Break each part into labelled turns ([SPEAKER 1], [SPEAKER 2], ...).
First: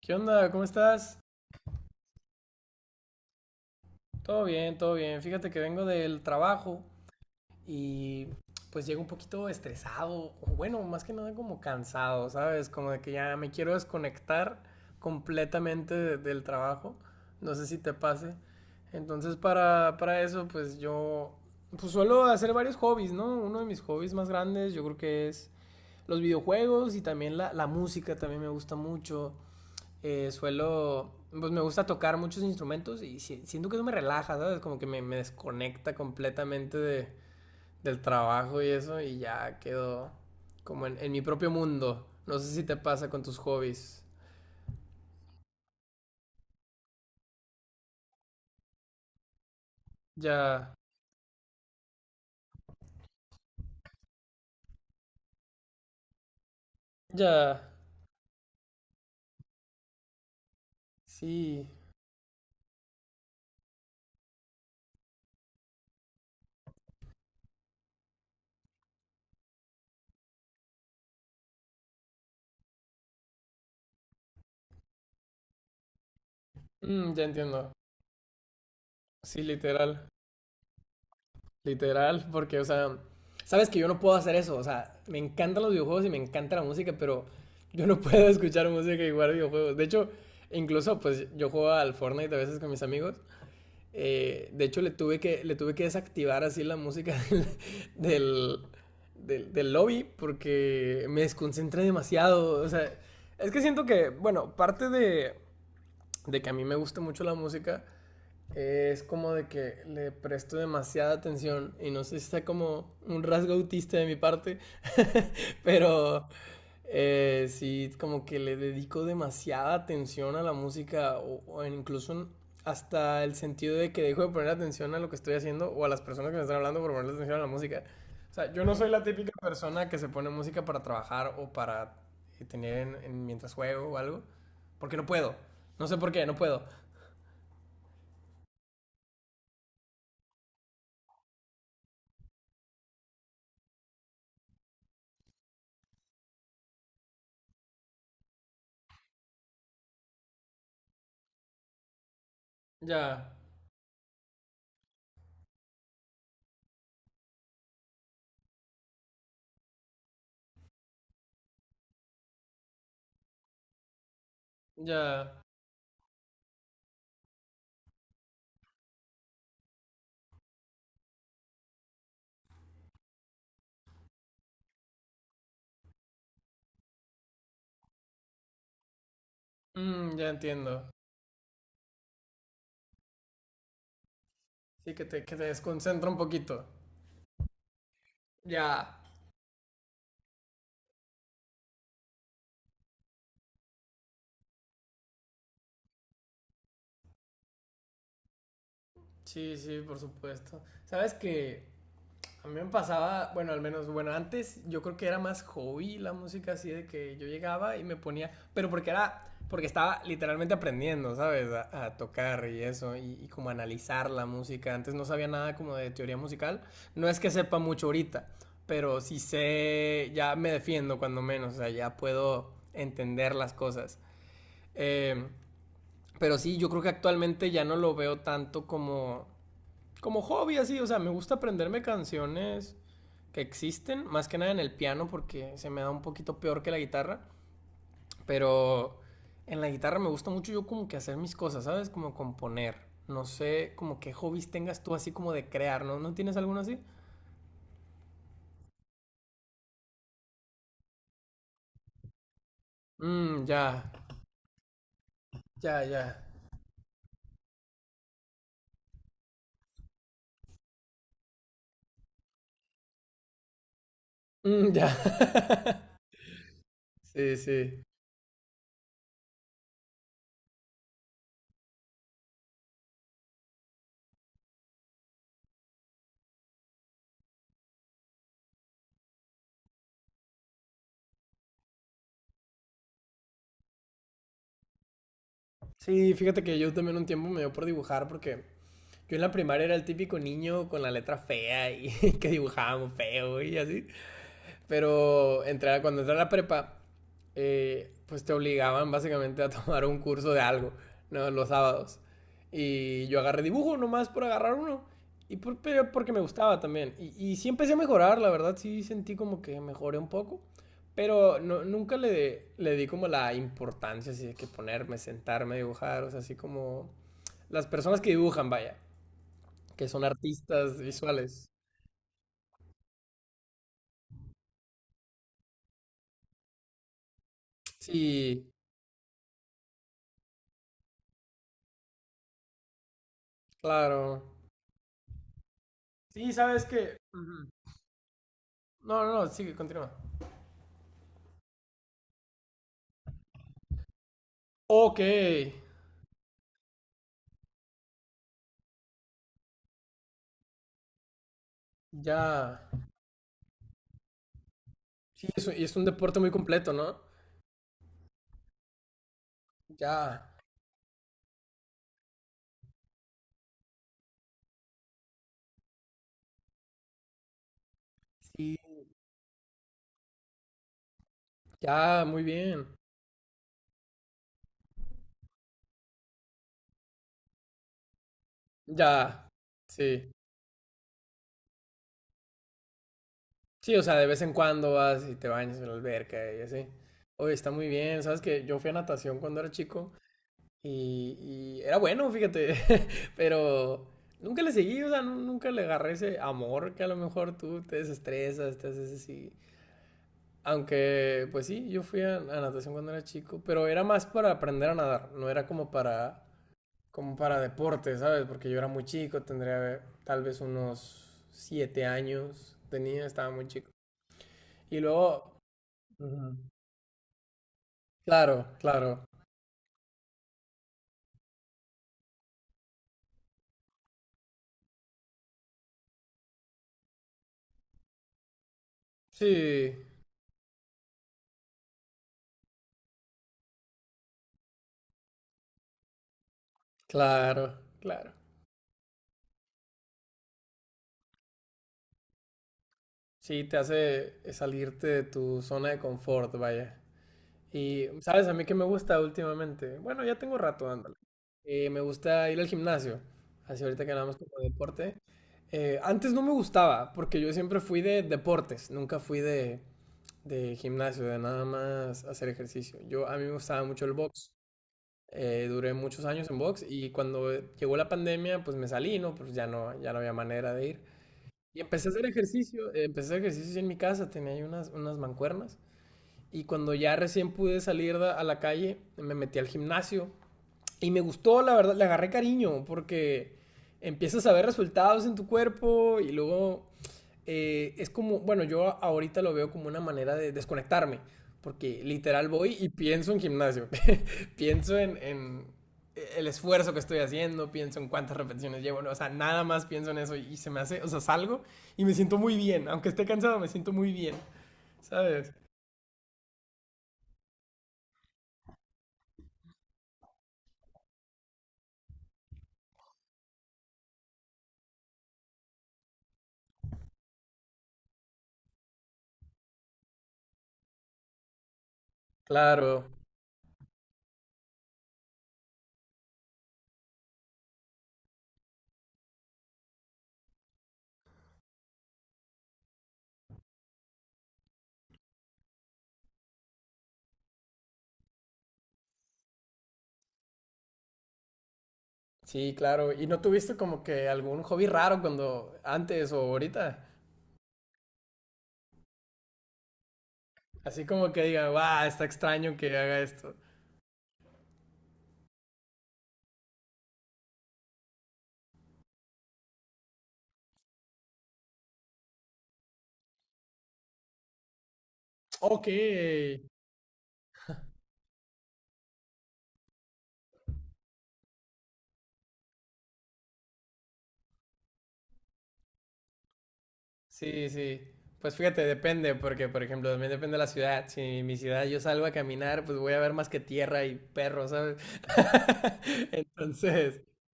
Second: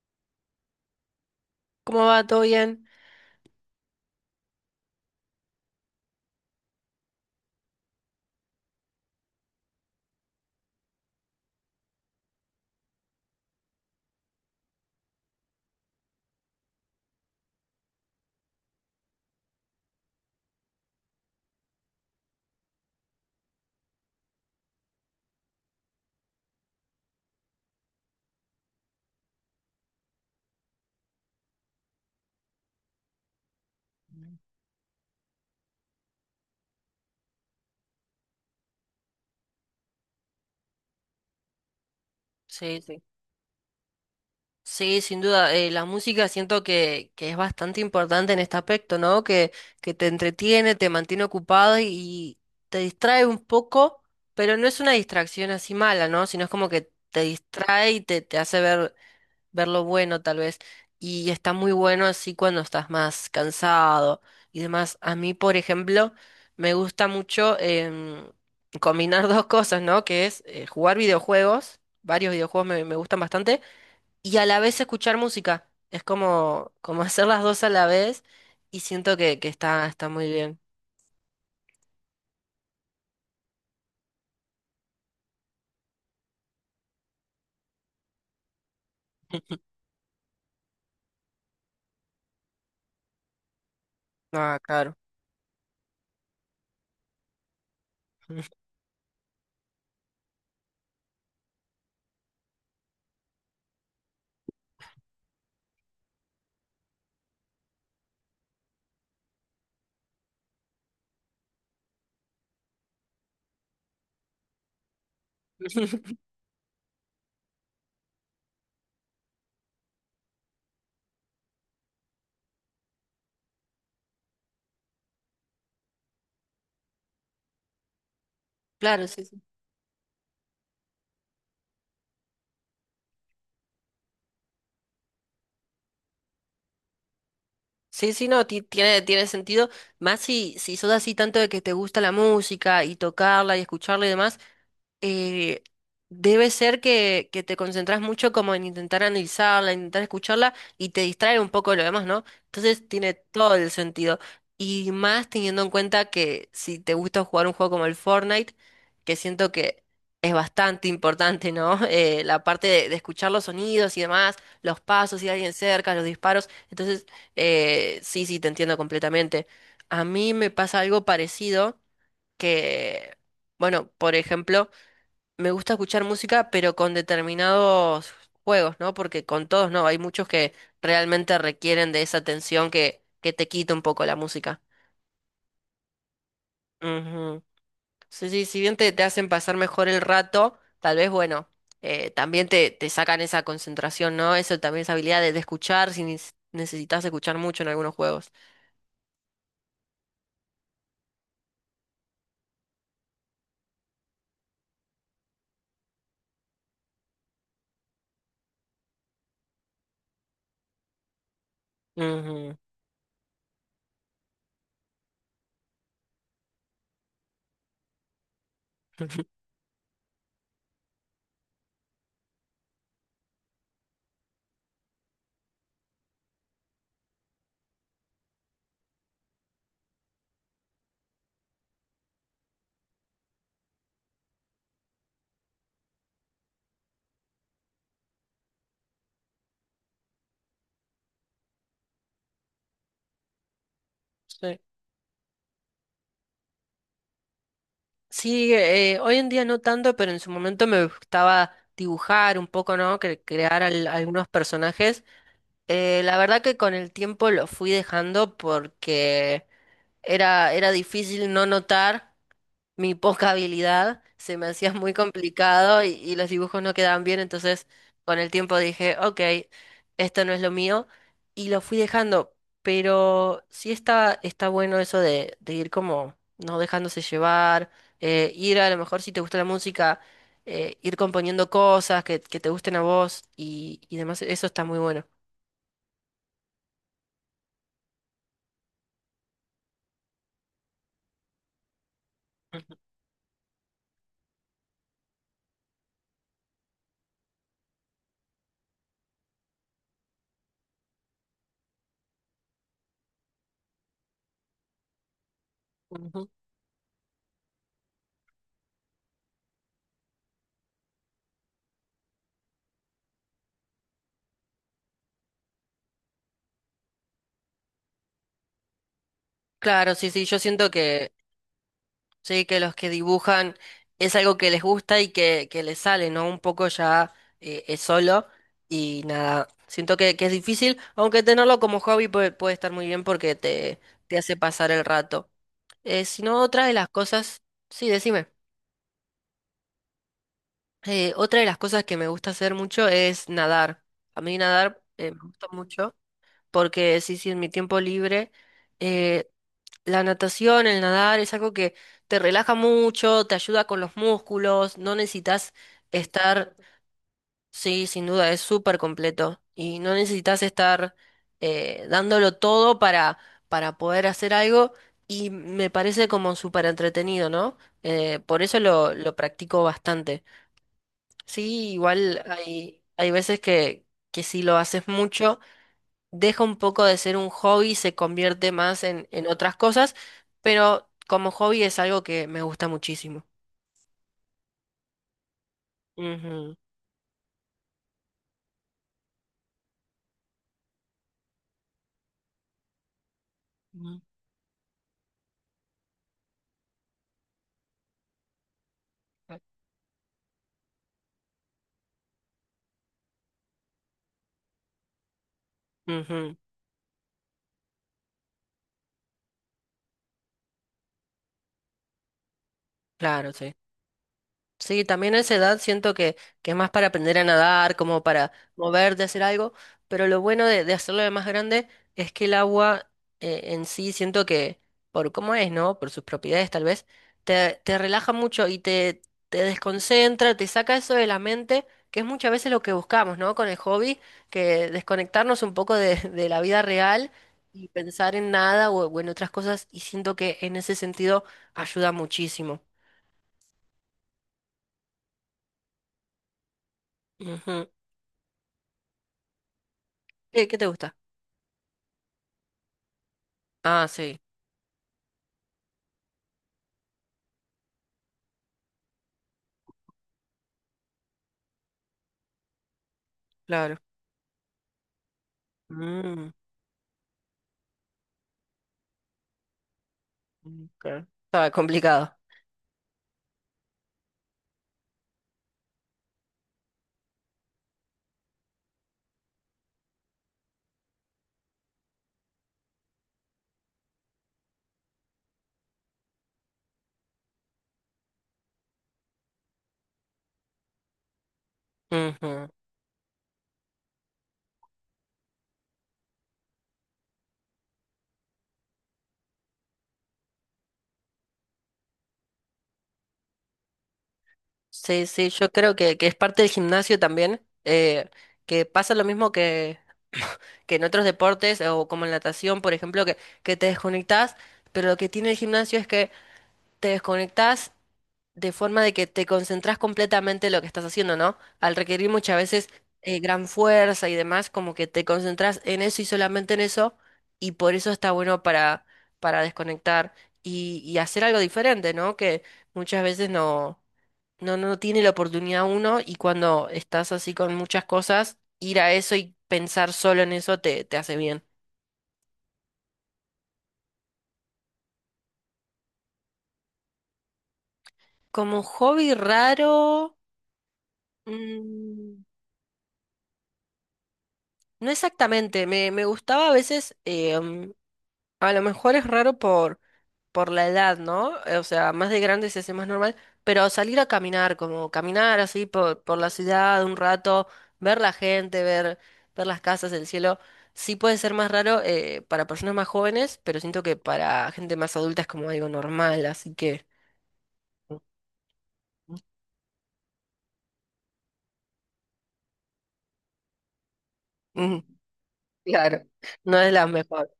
[SPEAKER 1] ¿Qué onda? ¿Cómo estás?
[SPEAKER 2] ¿Cómo va? ¿Todo bien?
[SPEAKER 1] Todo bien, todo bien. Fíjate que vengo del trabajo y pues llego un poquito estresado, o bueno, más que nada como cansado, ¿sabes? Como de que ya me quiero desconectar completamente del trabajo. No sé si te pase. Entonces para eso pues yo pues suelo hacer varios hobbies, ¿no? Uno de mis hobbies más grandes yo creo que es los videojuegos y también la música también me gusta mucho. Suelo, pues me gusta tocar muchos instrumentos y siento que eso me relaja, ¿sabes? Como que me desconecta completamente del trabajo y eso y ya quedo como en mi propio mundo. No sé si te
[SPEAKER 2] Sí, sí.
[SPEAKER 1] pasa con tus hobbies.
[SPEAKER 2] Sí, sin duda. La música siento que es bastante importante en este aspecto, ¿no? Que te
[SPEAKER 1] Ya,
[SPEAKER 2] entretiene, te mantiene ocupado y te distrae un poco, pero no es una distracción así mala, ¿no? Sino es como que te
[SPEAKER 1] ya,
[SPEAKER 2] distrae y te hace ver lo bueno tal vez. Y está
[SPEAKER 1] sí.
[SPEAKER 2] muy bueno así cuando estás más cansado y demás. A mí, por ejemplo, me gusta mucho combinar dos cosas, ¿no? Que es jugar videojuegos, varios videojuegos me gustan bastante, y a la vez escuchar música. Es como, como
[SPEAKER 1] Mm, ya
[SPEAKER 2] hacer las dos a
[SPEAKER 1] entiendo.
[SPEAKER 2] la vez y siento que,
[SPEAKER 1] Sí,
[SPEAKER 2] que está,
[SPEAKER 1] literal.
[SPEAKER 2] está muy bien.
[SPEAKER 1] Literal, porque, o sea, sabes que yo no puedo hacer eso, o sea, me encantan los videojuegos y me encanta la música, pero yo no puedo escuchar música y jugar videojuegos. De hecho, incluso, pues, yo juego al Fortnite a veces con mis amigos.
[SPEAKER 2] Ah,
[SPEAKER 1] De hecho,
[SPEAKER 2] claro.
[SPEAKER 1] le tuve que desactivar así la música del, del, del lobby porque me desconcentra demasiado. O sea, es que siento que, bueno, parte de que a mí me gusta mucho la música es como de que le presto demasiada atención y no sé si sea como un rasgo autista de mi parte, pero sí como que le dedico demasiada atención a la música o incluso hasta el sentido de que dejo de poner atención a lo que estoy haciendo o a las personas que me están hablando por ponerle atención a la música. O sea, yo no soy la
[SPEAKER 2] Claro, sí,
[SPEAKER 1] típica
[SPEAKER 2] sí.
[SPEAKER 1] persona que se pone música para trabajar o para tener mientras juego o algo, porque no puedo. No sé por qué, no puedo.
[SPEAKER 2] Sí, sí, no, tiene, tiene sentido. Más si, si sos así tanto de que te gusta la música y tocarla y escucharla y demás, eh, debe ser que te concentras mucho como en intentar analizarla, intentar escucharla y te distrae un poco de lo demás, ¿no? Entonces tiene
[SPEAKER 1] Ya.
[SPEAKER 2] todo el sentido. Y más teniendo en cuenta que si te gusta jugar un juego como el Fortnite, que siento que es bastante importante, ¿no? La parte de escuchar los sonidos y demás, los pasos, si
[SPEAKER 1] Ya.
[SPEAKER 2] hay alguien cerca, los disparos. Entonces, sí, sí, te entiendo completamente. A mí me pasa algo parecido que, bueno, por ejemplo, me gusta escuchar música, pero con determinados juegos, ¿no? Porque con todos no, hay
[SPEAKER 1] Mm,
[SPEAKER 2] muchos
[SPEAKER 1] ya
[SPEAKER 2] que
[SPEAKER 1] entiendo.
[SPEAKER 2] realmente requieren de esa atención que te quita un poco la música.
[SPEAKER 1] Sí, que te desconcentra un poquito.
[SPEAKER 2] Ujú. Sí, sí, si bien te,
[SPEAKER 1] Ya.
[SPEAKER 2] te hacen pasar mejor el rato, tal vez, bueno, también te sacan esa concentración, ¿no? Eso también, esa habilidad de escuchar, si necesitas escuchar mucho en algunos juegos.
[SPEAKER 1] Sí, sí, por supuesto. Sabes que a mí me pasaba, bueno, al menos, bueno, antes yo creo que era más hobby la música, así de que yo llegaba y me ponía, pero porque era, porque estaba literalmente aprendiendo, ¿sabes? A tocar
[SPEAKER 2] Ujú.
[SPEAKER 1] y eso, y como analizar la música. Antes no sabía nada como de teoría musical. No es que sepa mucho ahorita, pero sí sé, ya me defiendo cuando menos, o sea, ya puedo entender las cosas. Eh, pero sí, yo creo que actualmente ya no lo veo tanto como, como hobby, así. O sea, me gusta aprenderme canciones que existen, más que nada en el piano, porque se me da un poquito peor que la guitarra. Pero en la guitarra me gusta mucho yo como que hacer mis cosas, ¿sabes? Como componer. No sé, como qué hobbies
[SPEAKER 2] Sí,
[SPEAKER 1] tengas tú así como de crear, ¿no? ¿No tienes alguno así?
[SPEAKER 2] sí, hoy en día no tanto, pero en su momento me gustaba dibujar un poco, ¿no?
[SPEAKER 1] Mmm, ya,
[SPEAKER 2] Crear algunos personajes.
[SPEAKER 1] ya, ya.
[SPEAKER 2] La verdad que con el tiempo lo fui dejando porque era, era difícil no notar mi poca habilidad, se me
[SPEAKER 1] Mm,
[SPEAKER 2] hacía
[SPEAKER 1] ya.
[SPEAKER 2] muy complicado y los dibujos no quedaban bien,
[SPEAKER 1] Sí,
[SPEAKER 2] entonces
[SPEAKER 1] sí.
[SPEAKER 2] con el tiempo dije, ok, esto no es lo mío y lo fui dejando, pero sí está, está bueno eso de ir como no dejándose llevar, ir a lo mejor si te gusta la música, ir componiendo cosas que te gusten a vos y demás, eso está muy bueno.
[SPEAKER 1] Sí, fíjate que yo también un tiempo me dio por dibujar porque yo en la primaria era el típico niño con la letra fea y que dibujábamos feo y así. Pero entré cuando entré a la prepa, pues te obligaban básicamente a tomar un curso de algo, ¿no? Los sábados. Y yo agarré dibujo nomás por agarrar uno. Y por, pero porque me gustaba también. Y sí empecé a mejorar, la verdad, sí sentí como que mejoré un poco. Pero nunca le di como la importancia así de que ponerme, sentarme, dibujar, o sea, así como las personas que dibujan, vaya que
[SPEAKER 2] Claro,
[SPEAKER 1] son
[SPEAKER 2] sí, sí, yo siento
[SPEAKER 1] artistas
[SPEAKER 2] que
[SPEAKER 1] visuales.
[SPEAKER 2] sí, que los que dibujan es algo que les gusta y que les sale, ¿no? Un poco ya es solo
[SPEAKER 1] Sí,
[SPEAKER 2] y nada, siento que es difícil, aunque tenerlo como hobby puede, puede estar muy bien porque te
[SPEAKER 1] claro.
[SPEAKER 2] hace pasar el rato. Si
[SPEAKER 1] Sí,
[SPEAKER 2] no,
[SPEAKER 1] sabes
[SPEAKER 2] otra de las
[SPEAKER 1] que.
[SPEAKER 2] cosas,
[SPEAKER 1] Ujú.
[SPEAKER 2] sí, decime.
[SPEAKER 1] No, no, no, sigue, continúa.
[SPEAKER 2] Otra de las cosas que me gusta hacer mucho es nadar. A mí nadar
[SPEAKER 1] Ok,
[SPEAKER 2] me gusta mucho, porque sí, sí, en mi tiempo libre, eh, la natación, el nadar es algo que te
[SPEAKER 1] ya.
[SPEAKER 2] relaja mucho, te ayuda con los músculos, no
[SPEAKER 1] Sí,
[SPEAKER 2] necesitas
[SPEAKER 1] y es un deporte muy
[SPEAKER 2] estar,
[SPEAKER 1] completo, ¿no?
[SPEAKER 2] sí, sin duda, es súper completo y no
[SPEAKER 1] Ya.
[SPEAKER 2] necesitas estar dándolo todo para poder hacer algo y me parece como súper entretenido, ¿no? Por
[SPEAKER 1] Sí.
[SPEAKER 2] eso lo practico bastante. Sí,
[SPEAKER 1] Ya, muy
[SPEAKER 2] igual
[SPEAKER 1] bien.
[SPEAKER 2] hay, hay veces que si lo haces mucho deja un poco de ser un hobby, y se convierte más en
[SPEAKER 1] Ya.
[SPEAKER 2] otras cosas,
[SPEAKER 1] Sí.
[SPEAKER 2] pero como hobby es algo que me gusta muchísimo.
[SPEAKER 1] Sí, o sea, de vez en cuando vas y te bañas en la alberca y
[SPEAKER 2] Ujú,
[SPEAKER 1] así. Oye, está muy bien. Sabes que yo fui a natación cuando era chico. Y, y era bueno, fíjate, pero
[SPEAKER 2] ujú,
[SPEAKER 1] nunca le seguí, o sea, nunca le agarré ese amor que a lo mejor tú te desestresas, te haces así. Aunque, pues sí, yo fui a natación cuando era chico, pero era más para aprender a nadar, no era como para,
[SPEAKER 2] ujú,
[SPEAKER 1] como para deporte, ¿sabes? Porque yo era muy chico, tendría tal vez unos 7 años, tenía, estaba
[SPEAKER 2] claro,
[SPEAKER 1] muy
[SPEAKER 2] sí.
[SPEAKER 1] chico. Y
[SPEAKER 2] Sí, también a
[SPEAKER 1] luego,
[SPEAKER 2] esa edad siento
[SPEAKER 1] ujú,
[SPEAKER 2] que es más para aprender a nadar, como para
[SPEAKER 1] claro,
[SPEAKER 2] moverte,
[SPEAKER 1] claro,
[SPEAKER 2] hacer algo, pero lo bueno de hacerlo de más grande es que el agua en sí siento que, por cómo es, ¿no? Por sus propiedades tal vez, te relaja mucho y te
[SPEAKER 1] sí,
[SPEAKER 2] desconcentra, te saca eso de la mente, que es muchas veces lo que buscamos, ¿no? Con el hobby, que desconectarnos un poco de, de la vida real
[SPEAKER 1] claro,
[SPEAKER 2] y
[SPEAKER 1] claro.
[SPEAKER 2] pensar en nada o, o en otras cosas, y siento que en ese sentido ayuda muchísimo.
[SPEAKER 1] Sí, te hace salirte de tu zona de confort, vaya.
[SPEAKER 2] Ujú.
[SPEAKER 1] Y, ¿sabes? A mí que me gusta últimamente. Bueno, ya tengo
[SPEAKER 2] ¿Qué, qué
[SPEAKER 1] rato
[SPEAKER 2] te
[SPEAKER 1] dándole.
[SPEAKER 2] gusta?
[SPEAKER 1] Me gusta ir al gimnasio, así ahorita
[SPEAKER 2] Ah,
[SPEAKER 1] que hablamos
[SPEAKER 2] sí,
[SPEAKER 1] como de deporte. Antes no me gustaba, porque yo siempre fui de deportes, nunca fui de gimnasio, de nada más hacer ejercicio. Yo, a mí me gustaba
[SPEAKER 2] claro.
[SPEAKER 1] mucho el box. Duré muchos años
[SPEAKER 2] Mm.
[SPEAKER 1] en box y cuando llegó la pandemia, pues me salí, ¿no? Pues ya no, ya no había manera de ir.
[SPEAKER 2] Ok, estaba
[SPEAKER 1] Y empecé a hacer
[SPEAKER 2] complicado.
[SPEAKER 1] ejercicio, empecé a hacer ejercicio en mi casa, tenía ahí unas, unas mancuernas. Y cuando ya recién pude salir a la calle, me metí al gimnasio. Y me gustó, la verdad, le agarré cariño, porque empiezas a ver resultados en tu cuerpo y luego es como, bueno, yo ahorita lo veo como una manera de desconectarme, porque literal
[SPEAKER 2] Ujú.
[SPEAKER 1] voy y pienso en gimnasio, pienso en el esfuerzo que estoy haciendo, pienso en cuántas repeticiones llevo, no, o sea, nada más pienso en eso y se me hace, o sea, salgo y me siento muy bien, aunque esté cansado, me siento muy bien,
[SPEAKER 2] Sí, sí,
[SPEAKER 1] ¿sabes?
[SPEAKER 2] yo creo que es parte del gimnasio también, que pasa lo mismo que, que en otros deportes o como en natación, por ejemplo, que te desconectás, pero lo que tiene el gimnasio es que te desconectás de forma de que te concentras completamente en lo que estás haciendo, ¿no? Al requerir muchas veces
[SPEAKER 1] Claro,
[SPEAKER 2] gran fuerza y demás, como que te concentras en eso y solamente en eso, y por eso está bueno para desconectar y hacer algo diferente, ¿no? Que muchas veces no, no, no tiene la oportunidad uno y cuando estás así con muchas cosas, ir a eso y pensar solo en eso te hace bien.
[SPEAKER 1] sí, claro. ¿Y no tuviste como que algún hobby raro cuando antes o ahorita?
[SPEAKER 2] Como hobby raro...
[SPEAKER 1] Así como que diga, va, está
[SPEAKER 2] mm,
[SPEAKER 1] extraño que haga esto.
[SPEAKER 2] no exactamente, me gustaba a veces, a lo mejor es raro por la edad, ¿no? O sea, más de grande se hace más normal, pero salir a caminar, como caminar así
[SPEAKER 1] Ok.
[SPEAKER 2] por la ciudad un rato, ver la gente, ver, ver las casas, el cielo, sí puede ser más raro para personas más jóvenes, pero siento que para gente más adulta es como algo normal, así que...
[SPEAKER 1] Sí, sí. Pues fíjate, depende, porque por ejemplo, también depende de la ciudad. Si en mi ciudad yo salgo a caminar, pues voy a ver más que tierra y perros, ¿sabes?
[SPEAKER 2] mm, claro, no es la
[SPEAKER 1] Entonces,
[SPEAKER 2] mejor.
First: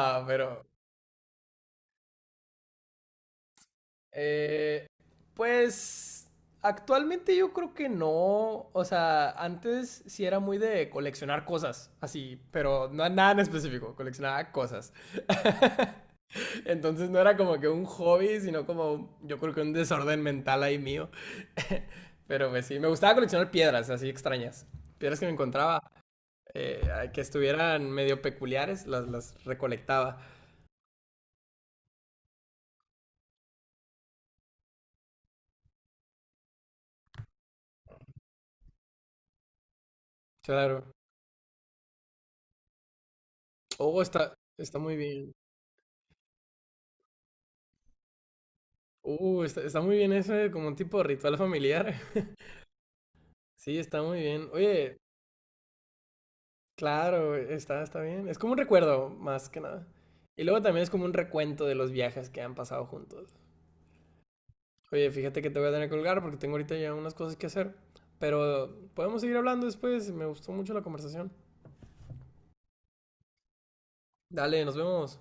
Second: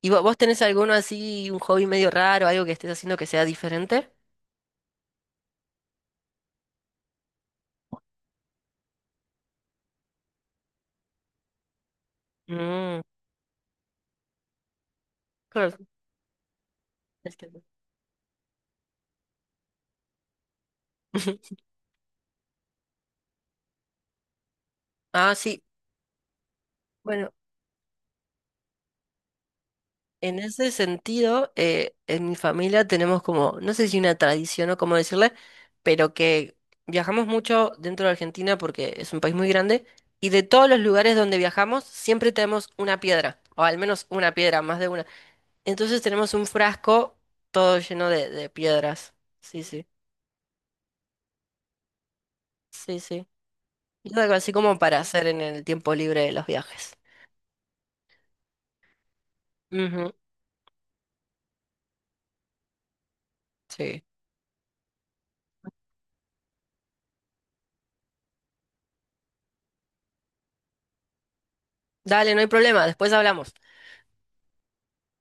[SPEAKER 2] ¿Y vos tenés
[SPEAKER 1] pero
[SPEAKER 2] alguno así, un hobby medio raro, algo que estés haciendo que sea diferente?
[SPEAKER 1] eh, pues actualmente yo creo que no. O sea, antes sí era muy de coleccionar cosas, así, pero
[SPEAKER 2] Mm,
[SPEAKER 1] no nada en específico, coleccionaba cosas.
[SPEAKER 2] claro.
[SPEAKER 1] Entonces no era
[SPEAKER 2] Es que-
[SPEAKER 1] como que un hobby, sino como yo creo que un desorden mental ahí mío. Pero pues sí, me gustaba coleccionar piedras así extrañas. Piedras que me
[SPEAKER 2] Ah, sí.
[SPEAKER 1] encontraba, eh, que
[SPEAKER 2] Bueno,
[SPEAKER 1] estuvieran medio peculiares, las recolectaba.
[SPEAKER 2] en ese sentido, en mi familia tenemos como, no sé si una tradición o cómo decirle, pero que viajamos mucho dentro de Argentina porque es un país muy grande y de todos los
[SPEAKER 1] Claro.
[SPEAKER 2] lugares donde viajamos siempre tenemos una piedra, o al
[SPEAKER 1] Oh,
[SPEAKER 2] menos
[SPEAKER 1] está,
[SPEAKER 2] una piedra,
[SPEAKER 1] está
[SPEAKER 2] más de
[SPEAKER 1] muy
[SPEAKER 2] una.
[SPEAKER 1] bien.
[SPEAKER 2] Entonces tenemos un frasco todo lleno de piedras.
[SPEAKER 1] Está,
[SPEAKER 2] Sí,
[SPEAKER 1] está
[SPEAKER 2] sí,
[SPEAKER 1] muy bien eso, como un tipo de ritual familiar.
[SPEAKER 2] sí, sí.
[SPEAKER 1] Sí, está
[SPEAKER 2] Y
[SPEAKER 1] muy
[SPEAKER 2] algo
[SPEAKER 1] bien.
[SPEAKER 2] así como
[SPEAKER 1] Oye,
[SPEAKER 2] para hacer en el tiempo libre de los viajes.
[SPEAKER 1] claro, está, está bien. Es como un recuerdo, más que nada.
[SPEAKER 2] Ujú,
[SPEAKER 1] Y luego también es como un recuento de los viajes que han pasado juntos.
[SPEAKER 2] sí.
[SPEAKER 1] Oye, fíjate que te voy a tener que colgar porque tengo ahorita ya unas cosas que hacer. Pero podemos seguir hablando después. Me gustó mucho la conversación.
[SPEAKER 2] Dale, no hay problema, después hablamos.
[SPEAKER 1] Dale, nos vemos.